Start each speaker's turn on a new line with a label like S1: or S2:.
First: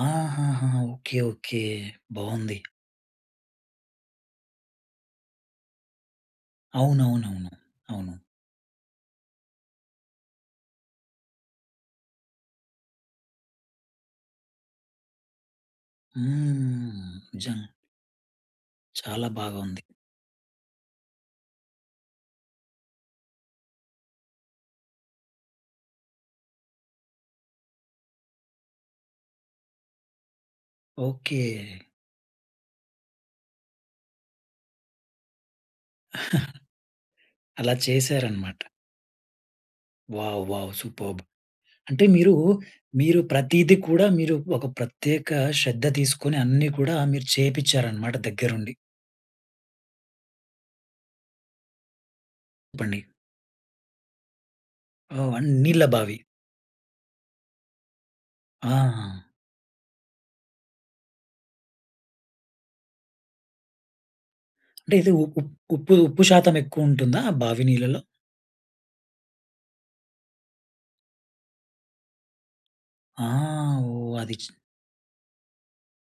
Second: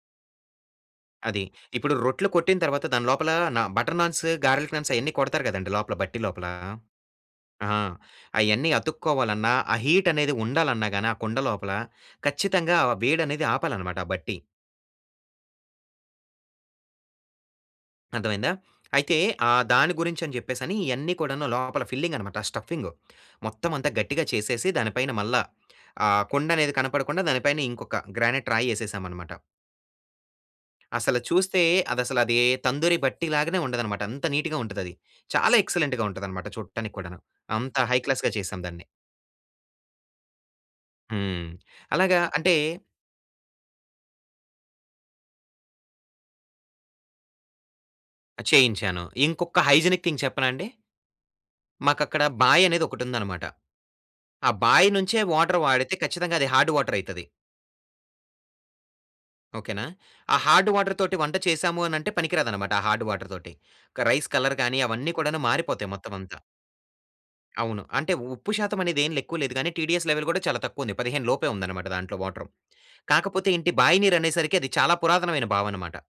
S1: ఆహాహా! ఓకే.
S2: అది.
S1: ఓకే.
S2: ఇప్పుడు రొట్లు
S1: బావుంది.
S2: కొట్టిన తర్వాత దాని లోపల న బటర్ నాన్స్, గార్లిక్ నాన్స్ అయన్నీ కొడతారు గదండీ! లోపల బట్టి లోపల.
S1: అవునవునవును.
S2: ఆ!
S1: అవును.
S2: అయన్నీ అతుక్కోవాలన్నా ఆ హీట్ అనేది ఉండాలన్నా గానీ ఆ కుండ లోపల ఖచ్చితంగా ఆ వేడనేది ఆపాలనమాట ఆ బట్టి.
S1: హ్మ్. నిజం.
S2: అర్థమయిందా? అయితే
S1: చాలా
S2: ఆ
S1: బాగుంది.
S2: దాని గురించని జెప్పేసని ఇయన్నీ కూడాను లోపల ఫిల్లింగ్ అనమాట. స్టఫింగు మొత్తం అంతా గట్టిగా చేసేసి దానిపైన మల్లా ఆ కుండనేది కనపడకుండా దాని పైన ఇంకొక గ్రానైట్ రాయేసేసాం అనమాట. అసల చూస్తే
S1: ఓకే.
S2: అదసలది తందూరి బట్టిలాగానే ఉండదనమాట అంత నీట్‌గా ఉంటదది. చాలా ఎక్సలెంట్‌గా ఉంటదనమాట చూట్టానిక్కూడాను
S1: అలా
S2: అంత హై క్లాస్‌గా
S1: చేశారనమాట.
S2: చేసాం దాన్ని.
S1: వావ్! వావ్! సూపర్బ్!
S2: హ్మ్.
S1: అంటే
S2: అలాగా
S1: మీరూ
S2: అంటే
S1: మీరు ప్రతీది కూడా మీరు ఒక ప్రత్యేక శ్రద్ధ తీసుకొని అన్నీ కూడా మీరు చేపిచ్చారనమాట
S2: అ!
S1: దగ్గరుండి.
S2: చేయించాను. ఇంకొక హైజినిక్ థింగ్ చెప్పనాండి? మాకక్కడ
S1: చెప్పండి.
S2: బాయనేదొకటుందనమాట. ఆ బాయి నుంచే
S1: ఓహ్! అన్
S2: వాటర్
S1: నీళ్ళ
S2: వాడితే
S1: బావి.
S2: ఖచ్చితంగా అది హార్డ్ వాటరైతది.
S1: ఆ!
S2: ఓకేనా! ఆ హార్డ్ వాటర్‌తోటి వంట చేసాము అనంటే పనికి రాదనమాట. ఆ హార్డ్ వాటర్‌‌తోటి క రైస్ కలర్‌ గానీ
S1: అంటే ఇది
S2: అవన్నీ
S1: ఉప్
S2: కూడాను మారిపోతాయి
S1: ఉప్పుది
S2: మొత్తం
S1: ఉప్పు
S2: అంతా.
S1: శాతం ఎక్కువుంటుందా బావి
S2: అవును.
S1: నీళ్లలో?
S2: అంటే ఉప్పు శాతమనేదేం ఎక్కువ లేదు గానీ టీడీఎస్ లెవెల్ కూడా చాలా తక్కువుంది. 15 లోపే ఉందనమాట దాంట్లో వాటరు.
S1: ఆ!
S2: కాకపోతే ఏంటి, బాయి
S1: ఓహ్!
S2: నీరు
S1: అది చి
S2: అనేసరికి అది చాలా పురాతనమైన బావనమాట.